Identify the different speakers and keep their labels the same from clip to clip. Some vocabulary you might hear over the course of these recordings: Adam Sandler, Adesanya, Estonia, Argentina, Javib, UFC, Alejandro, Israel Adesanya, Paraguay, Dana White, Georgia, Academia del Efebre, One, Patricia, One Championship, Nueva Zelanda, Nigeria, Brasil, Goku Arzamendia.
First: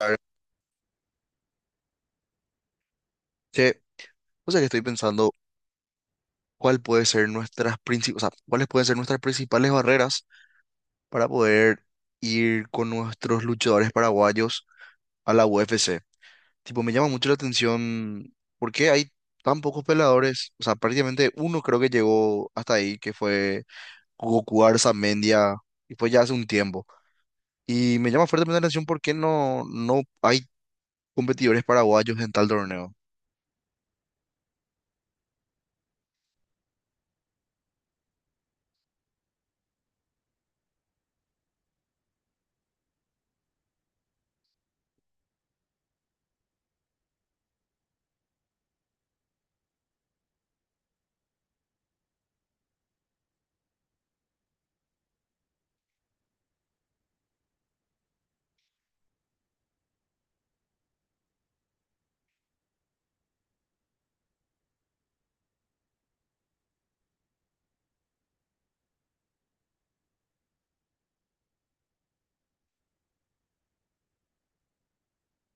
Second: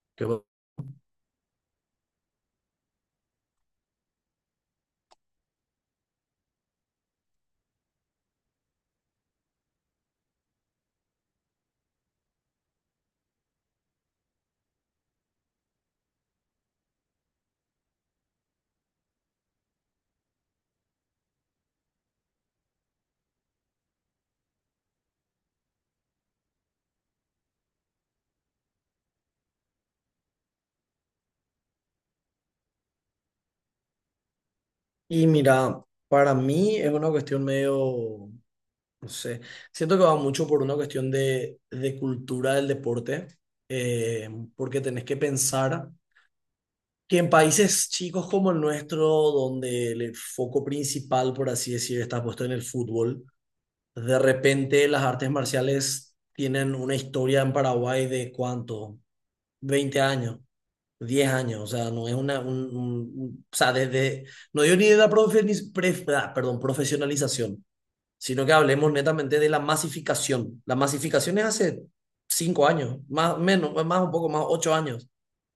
Speaker 1: A ver,
Speaker 2: ¿Qué va-
Speaker 1: che, o sea que estoy pensando cuál puede ser nuestras cuáles pueden ser nuestras principales barreras para poder ir con nuestros luchadores paraguayos a la UFC. Tipo, me llama mucho la atención por qué hay tan pocos peleadores. O sea, prácticamente uno creo que llegó hasta ahí, que fue Goku Arzamendia, y fue ya hace un tiempo. Y me llama fuertemente la atención por qué no hay competidores paraguayos en tal torneo.
Speaker 2: Y mira, para mí es una cuestión medio, no sé, siento que va mucho por una cuestión de cultura del deporte, eh, porque tenés que pensar que en países chicos como el nuestro, donde el foco principal, por así decir, está puesto en el fútbol, de repente las artes marciales tienen una historia en Paraguay de cuánto, 20 años. 10 años, o sea, no es una, un- o sea, desde, no digo ni de la profesionalización, sino que hablemos netamente de la masificación. La masificación es hace 5 años, más, menos, más un poco más, 8 años,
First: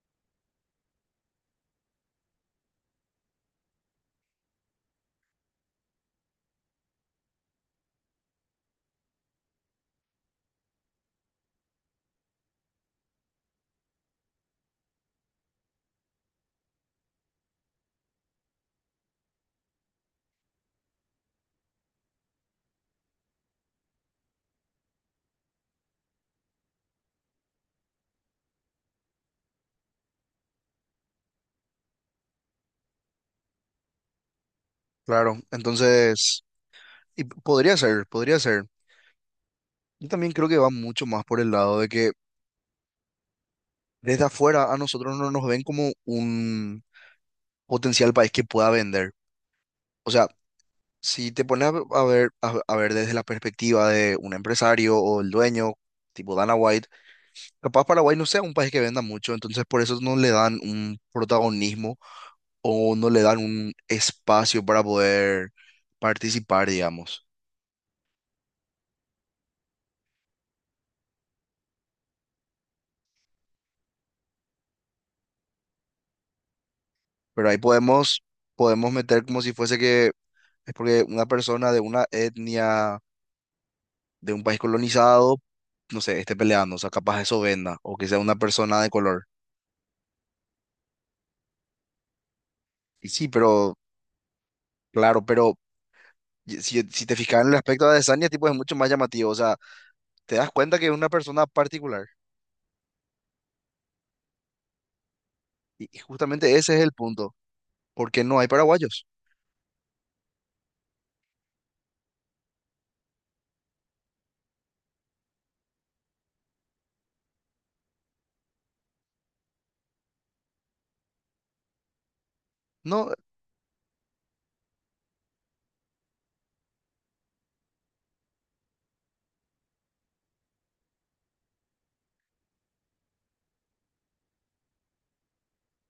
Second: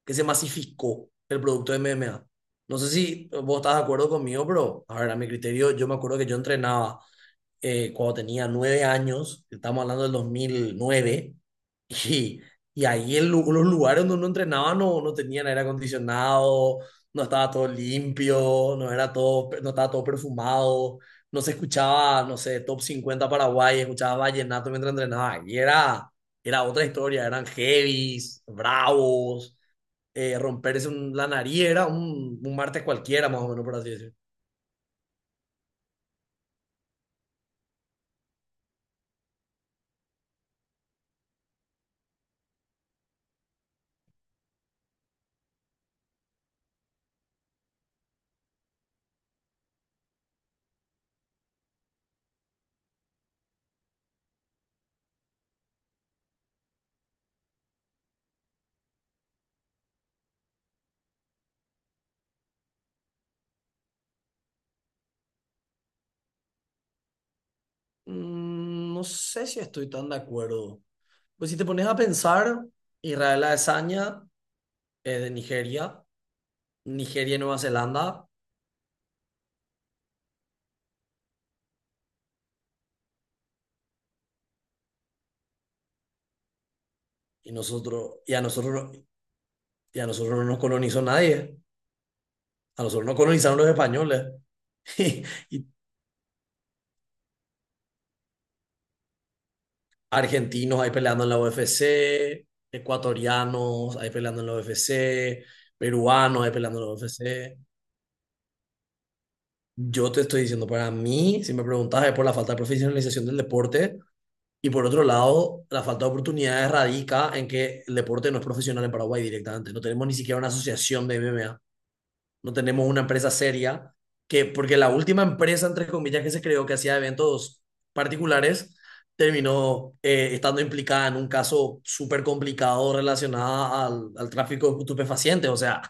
Speaker 2: que se masificó el producto de MMA. No sé si vos estás de acuerdo conmigo, pero, a ver, a mi criterio, yo me acuerdo que yo entrenaba cuando tenía 9 años, estamos hablando del 2009 y, y ahí en los lugares donde uno entrenaba no tenían aire acondicionado, no estaba todo limpio, no estaba todo perfumado, no se escuchaba, no sé, top 50 Paraguay, escuchaba vallenato mientras entrenaba, y era, era otra historia, eran heavies, bravos. Romperse la nariz era un martes cualquiera, más o menos, por así decirlo.
Speaker 1: Claro, entonces, y podría ser, podría ser. Yo también creo que va mucho más por el lado de que desde afuera a nosotros no nos ven como un potencial país que pueda vender. O sea, si te pones a ver, a ver desde la perspectiva de un empresario o el dueño, tipo Dana White, capaz Paraguay no sea un país que venda mucho, entonces por eso no le dan un protagonismo o no le dan un espacio para poder participar, digamos.
Speaker 2: Mm. No sé si estoy tan de acuerdo. Pues si te pones a pensar, Israel Adesanya es de Nigeria, Nigeria y
Speaker 1: Pero
Speaker 2: Nueva
Speaker 1: ahí podemos,
Speaker 2: Zelanda,
Speaker 1: podemos meter como si fuese que es porque una persona de una etnia de un país colonizado, no sé, esté peleando, o sea, capaz eso
Speaker 2: y
Speaker 1: venda, o que
Speaker 2: nosotros,
Speaker 1: sea
Speaker 2: y
Speaker 1: una
Speaker 2: a
Speaker 1: persona de
Speaker 2: nosotros,
Speaker 1: color.
Speaker 2: y a nosotros no nos colonizó nadie, a nosotros
Speaker 1: Y
Speaker 2: nos
Speaker 1: sí,
Speaker 2: colonizaron los
Speaker 1: pero,
Speaker 2: españoles.
Speaker 1: claro,
Speaker 2: Y
Speaker 1: pero
Speaker 2: y
Speaker 1: si, si te fijas en el aspecto de Adesanya, tipo, es mucho más llamativo, o sea, te das cuenta
Speaker 2: argentinos
Speaker 1: que
Speaker 2: ahí
Speaker 1: es una
Speaker 2: peleando en la
Speaker 1: persona particular.
Speaker 2: UFC, ecuatorianos ahí peleando en la UFC,
Speaker 1: Y
Speaker 2: peruanos ahí
Speaker 1: justamente ese
Speaker 2: peleando
Speaker 1: es
Speaker 2: en
Speaker 1: el
Speaker 2: la
Speaker 1: punto,
Speaker 2: UFC.
Speaker 1: porque no hay paraguayos.
Speaker 2: Yo te estoy diciendo, para mí, si me preguntas, es por la falta de profesionalización del deporte. Y por otro lado, la falta de oportunidades radica en que el deporte no es profesional en Paraguay directamente. No tenemos ni siquiera una asociación de MMA. No tenemos una
Speaker 1: No,
Speaker 2: empresa seria, porque la última empresa, entre comillas, que se creó que hacía eventos particulares, terminó estando implicada en un caso súper complicado relacionado al tráfico de estupefacientes. O sea,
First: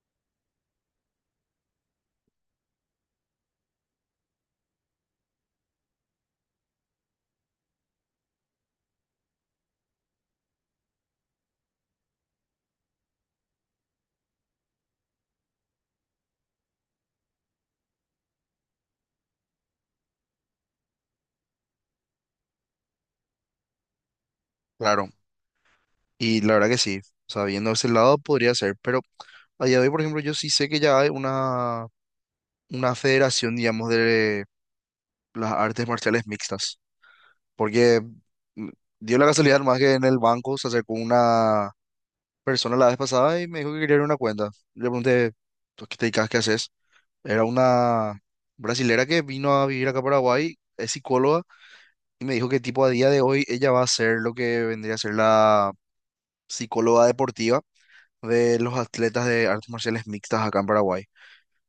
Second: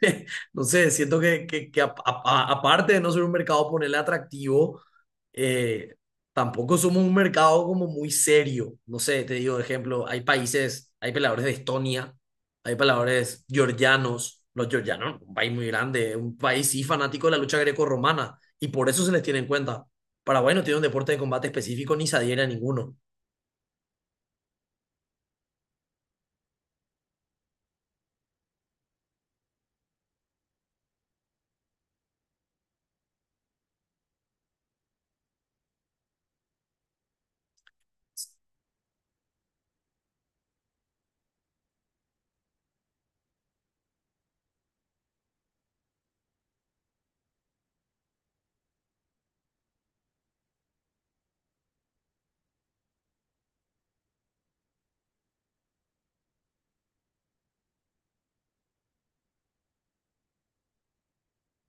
Speaker 2: no sé, siento que, que aparte de no ser un mercado ponerle atractivo, eh, tampoco somos un mercado como muy serio. No sé, te digo, de ejemplo, hay países, hay peleadores de Estonia. Hay peleadores georgianos, los georgianos, un país muy grande, un país sí fanático de la lucha greco-romana, y por eso se les tiene en cuenta. Paraguay no tiene un deporte de combate específico ni se adhiere a ninguno.
Speaker 1: claro, y la verdad que sí, o sea, viendo ese lado podría ser, pero a día de hoy, por ejemplo, yo sí sé que ya hay una federación, digamos, de las artes marciales mixtas. Porque mm, dio la casualidad más que en el banco se acercó una persona la vez pasada y me dijo que quería abrir una cuenta. Le pregunté, "¿Tú qué te dedicas? ¿Qué haces?". Era una brasilera que vino a vivir acá a Paraguay, es psicóloga, y me dijo que tipo a día de hoy ella va a ser lo que vendría a ser la psicóloga deportiva de los atletas de artes marciales mixtas acá en Paraguay.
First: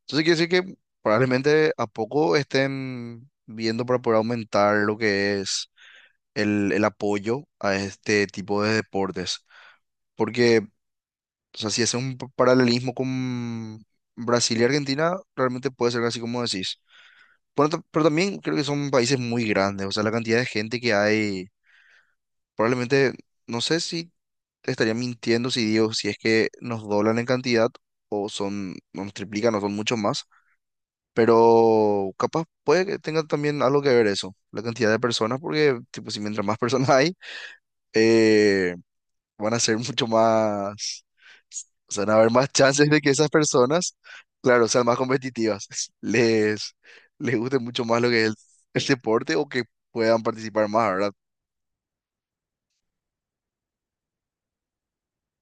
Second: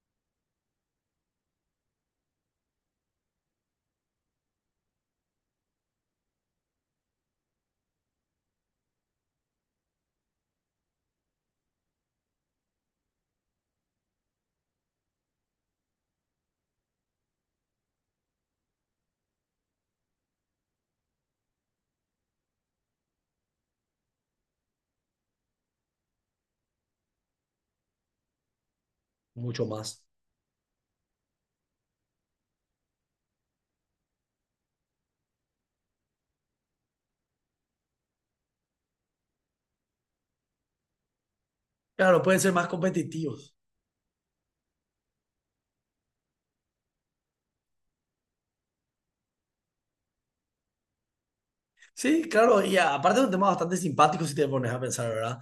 Speaker 1: Entonces quiere decir que probablemente a poco estén viendo para poder aumentar lo que es el apoyo a este tipo de deportes. Porque, o sea, si hace un paralelismo con Brasil y Argentina, realmente puede ser así como decís. Pero, pero también creo que son países muy grandes, o sea, la cantidad de gente que hay, probablemente, no sé si te estaría mintiendo si digo, si es que nos doblan en cantidad o son, o nos triplican o
Speaker 2: Mucho
Speaker 1: son mucho
Speaker 2: más.
Speaker 1: más. Pero capaz puede que tenga también algo que ver eso, la cantidad de personas, porque tipo, si mientras más personas hay, eh, van a ser mucho más, o sea, van a
Speaker 2: Claro,
Speaker 1: haber
Speaker 2: pueden
Speaker 1: más
Speaker 2: ser más
Speaker 1: chances de que esas
Speaker 2: competitivos.
Speaker 1: personas, claro, sean más competitivas, les, les guste mucho más lo que es el deporte o que puedan participar más, ¿verdad?
Speaker 2: Sí, claro, y aparte es un tema bastante simpático si te pones a pensar, ¿verdad?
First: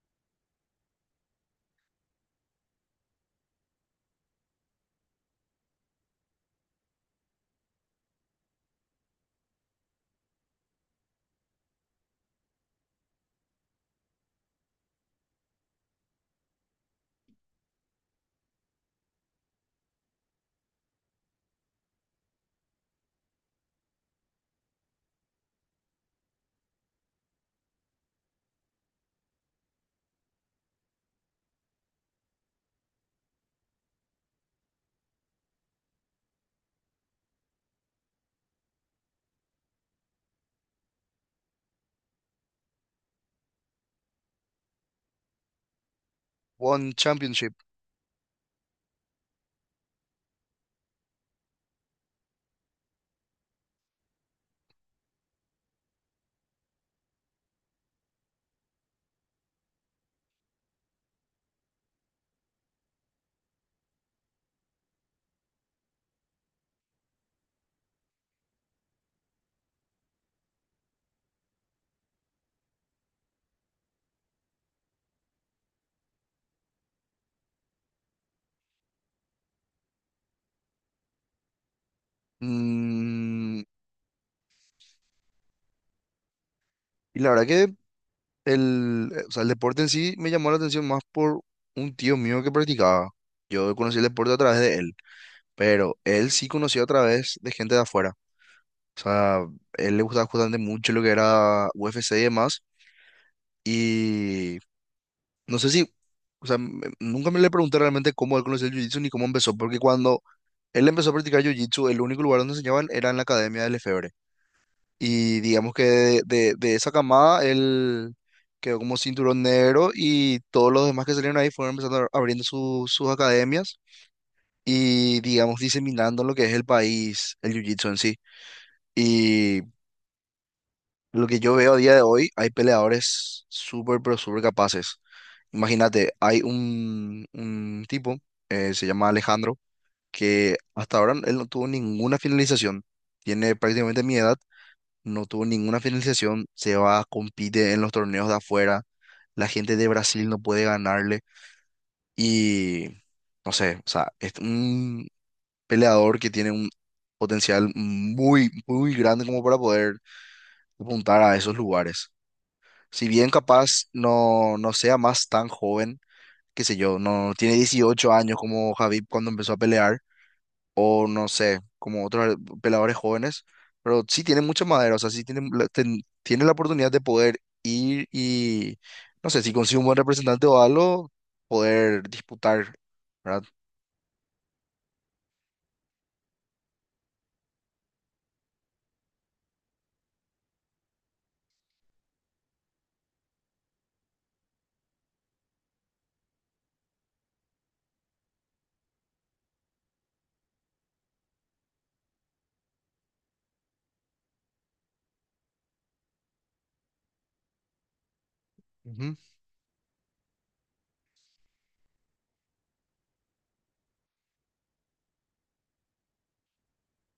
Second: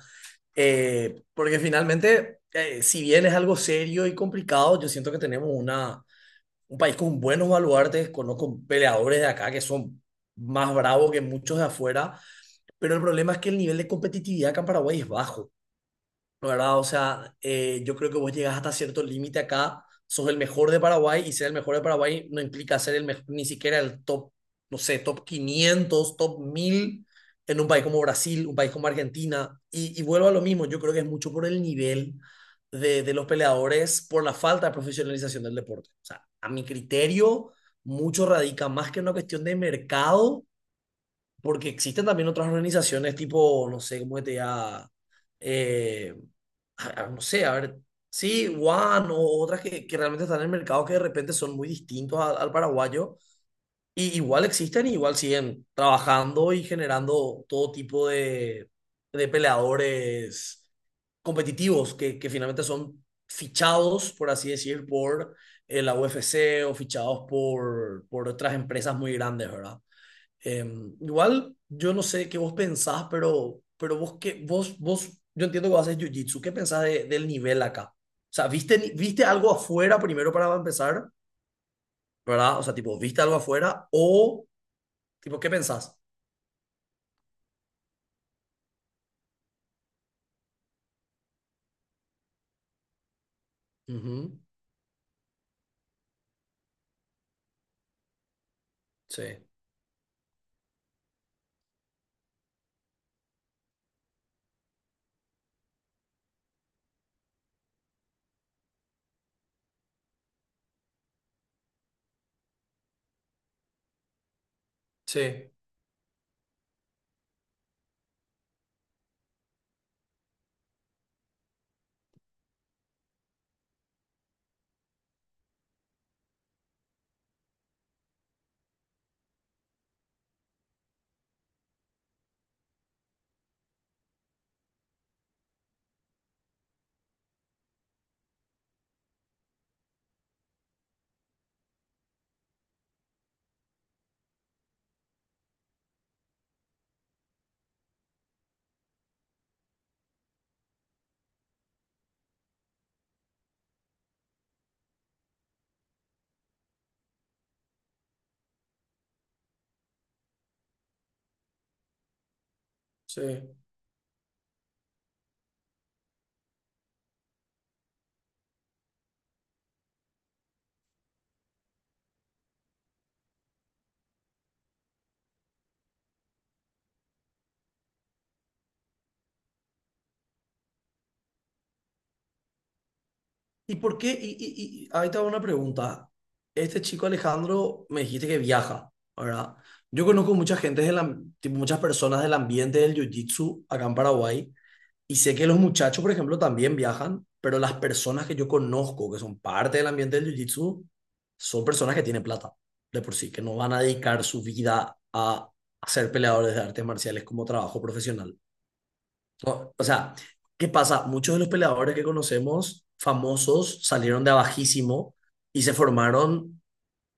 Speaker 2: Porque finalmente, si bien es algo serio y complicado, yo siento que tenemos un país con buenos baluartes, conozco peleadores de acá que son más bravos que muchos de afuera. Pero el problema es que el nivel de competitividad acá en Paraguay es bajo, ¿no? ¿Verdad? O sea, yo creo que vos llegás hasta cierto límite acá, sos el mejor de Paraguay y ser el mejor de Paraguay no implica ser el mejor, ni siquiera el top, no sé, top 500, top 1000 en un país como Brasil, un país como Argentina. Y vuelvo a lo mismo, yo creo que es mucho por el nivel de los peleadores, por la falta de profesionalización del deporte. O sea, a mi criterio, mucho radica más que en una cuestión de mercado porque existen también otras organizaciones tipo, no sé, cómo te diga, eh,
Speaker 1: One
Speaker 2: no sé,
Speaker 1: Championship.
Speaker 2: a ver, sí, One o otras que realmente están en el mercado que de repente son muy distintos al paraguayo, y igual existen y igual siguen trabajando y generando todo tipo de peleadores competitivos que finalmente son fichados, por así decir, por la UFC o fichados por otras empresas muy grandes, ¿verdad? Igual, yo no sé qué vos pensás, pero vos, que vos, vos, yo entiendo que vos haces jiu-jitsu. ¿Qué pensás del nivel acá? O sea, ¿viste, ni- viste algo afuera primero para empezar? ¿Verdad? O sea, tipo, ¿viste algo
Speaker 1: Mm,
Speaker 2: afuera? O, tipo, ¿qué pensás?
Speaker 1: y la verdad que el, o sea, el deporte en sí me llamó la atención más por un tío mío que practicaba. Yo conocí el deporte a
Speaker 2: Ujú.
Speaker 1: través de él, pero él sí conoció a través de gente de afuera. O
Speaker 2: Sí,
Speaker 1: sea, él le gustaba justamente mucho lo que era UFC y demás. Y no sé si, o sea, nunca me le pregunté realmente cómo él conoció el jiu-jitsu ni cómo empezó, porque cuando él empezó a practicar jiu-jitsu, el único lugar donde enseñaban era en la Academia del Efebre. Y
Speaker 2: sí,
Speaker 1: digamos que de esa camada él quedó como cinturón negro y todos los demás que salieron ahí fueron empezando abriendo sus academias y digamos diseminando lo que es el país, el jiu-jitsu en sí. Lo que yo veo a día de hoy, hay peleadores súper, pero súper capaces. Imagínate, hay un tipo, se llama Alejandro, que hasta ahora él no tuvo ninguna finalización. Tiene prácticamente mi edad, no tuvo ninguna finalización. Se va, compite en los torneos de afuera. La gente de Brasil no puede ganarle. Y no sé, o sea, es un peleador que tiene un potencial muy, muy grande como para poder apuntar a esos lugares. Si
Speaker 2: sí.
Speaker 1: bien capaz no sea más tan joven, qué sé yo, no tiene 18 años como Javib cuando empezó a pelear, o no sé, como otros peleadores jóvenes, pero sí tiene mucha madera, o sea, sí tiene, tiene la oportunidad de poder ir y, no sé, si consigue un buen representante o algo, poder disputar, ¿verdad?
Speaker 2: ¿Y por qué? Y ahí te hago una pregunta. Este chico Alejandro me dijiste que viaja, ¿verdad? Yo conozco mucha gente, muchas personas del ambiente del jiu-jitsu acá en Paraguay. Y sé que los muchachos, por ejemplo, también viajan, pero las personas que yo conozco que son parte del ambiente del jiu-jitsu son personas que tienen plata, de por sí, que no van a dedicar su vida a ser peleadores de artes marciales como trabajo profesional.
Speaker 1: Ujú,
Speaker 2: No, o sea, ¿qué pasa? Muchos de los peleadores que conocemos famosos salieron de abajísimo y se formaron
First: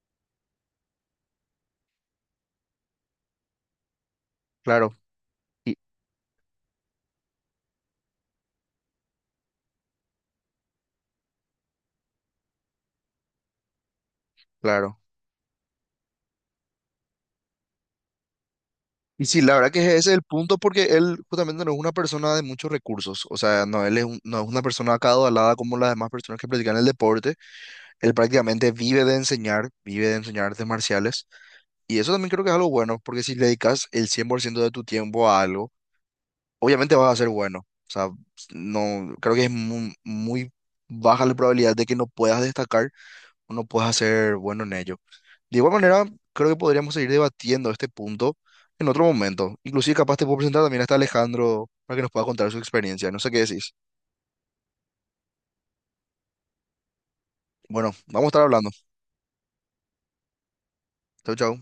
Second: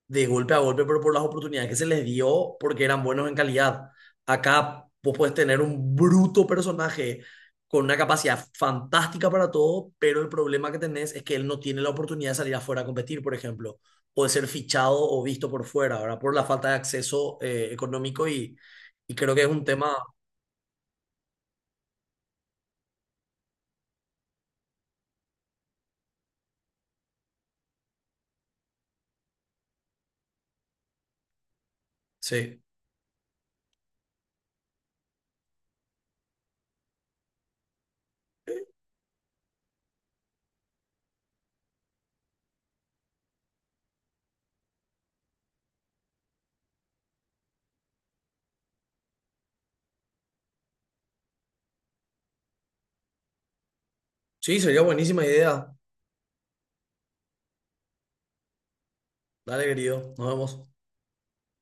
Speaker 2: de golpe a golpe, pero por las oportunidades que se les dio porque eran buenos en calidad. Acá
Speaker 1: claro,
Speaker 2: vos puedes tener
Speaker 1: y-
Speaker 2: un bruto personaje con una capacidad fantástica para todo, pero el problema que tenés es que él no tiene la oportunidad de salir afuera a competir, por ejemplo, o de ser fichado
Speaker 1: claro.
Speaker 2: o visto por fuera, ¿verdad? Por la falta de acceso económico y
Speaker 1: Y
Speaker 2: creo
Speaker 1: sí,
Speaker 2: que es
Speaker 1: la
Speaker 2: un
Speaker 1: verdad que
Speaker 2: tema.
Speaker 1: ese es el punto porque él justamente no es una persona de muchos recursos, o sea, no, no es una persona acaudalada como las demás personas que practican el deporte, él prácticamente vive de enseñar artes marciales y eso también creo que es
Speaker 2: Sí,
Speaker 1: algo bueno porque si le dedicas el 100% de tu tiempo a algo, obviamente vas a ser bueno, o sea, no, creo que es muy, muy baja la probabilidad de que no puedas destacar uno pueda ser bueno en ello. De igual manera, creo que podríamos seguir debatiendo este punto en otro momento. Inclusive capaz te puedo presentar también hasta Alejandro para que nos pueda contar su experiencia. No sé qué decís.
Speaker 2: sí, sería buenísima idea.
Speaker 1: Bueno, vamos a estar hablando.
Speaker 2: Dale, querido, nos vemos.
Speaker 1: Chau, chau.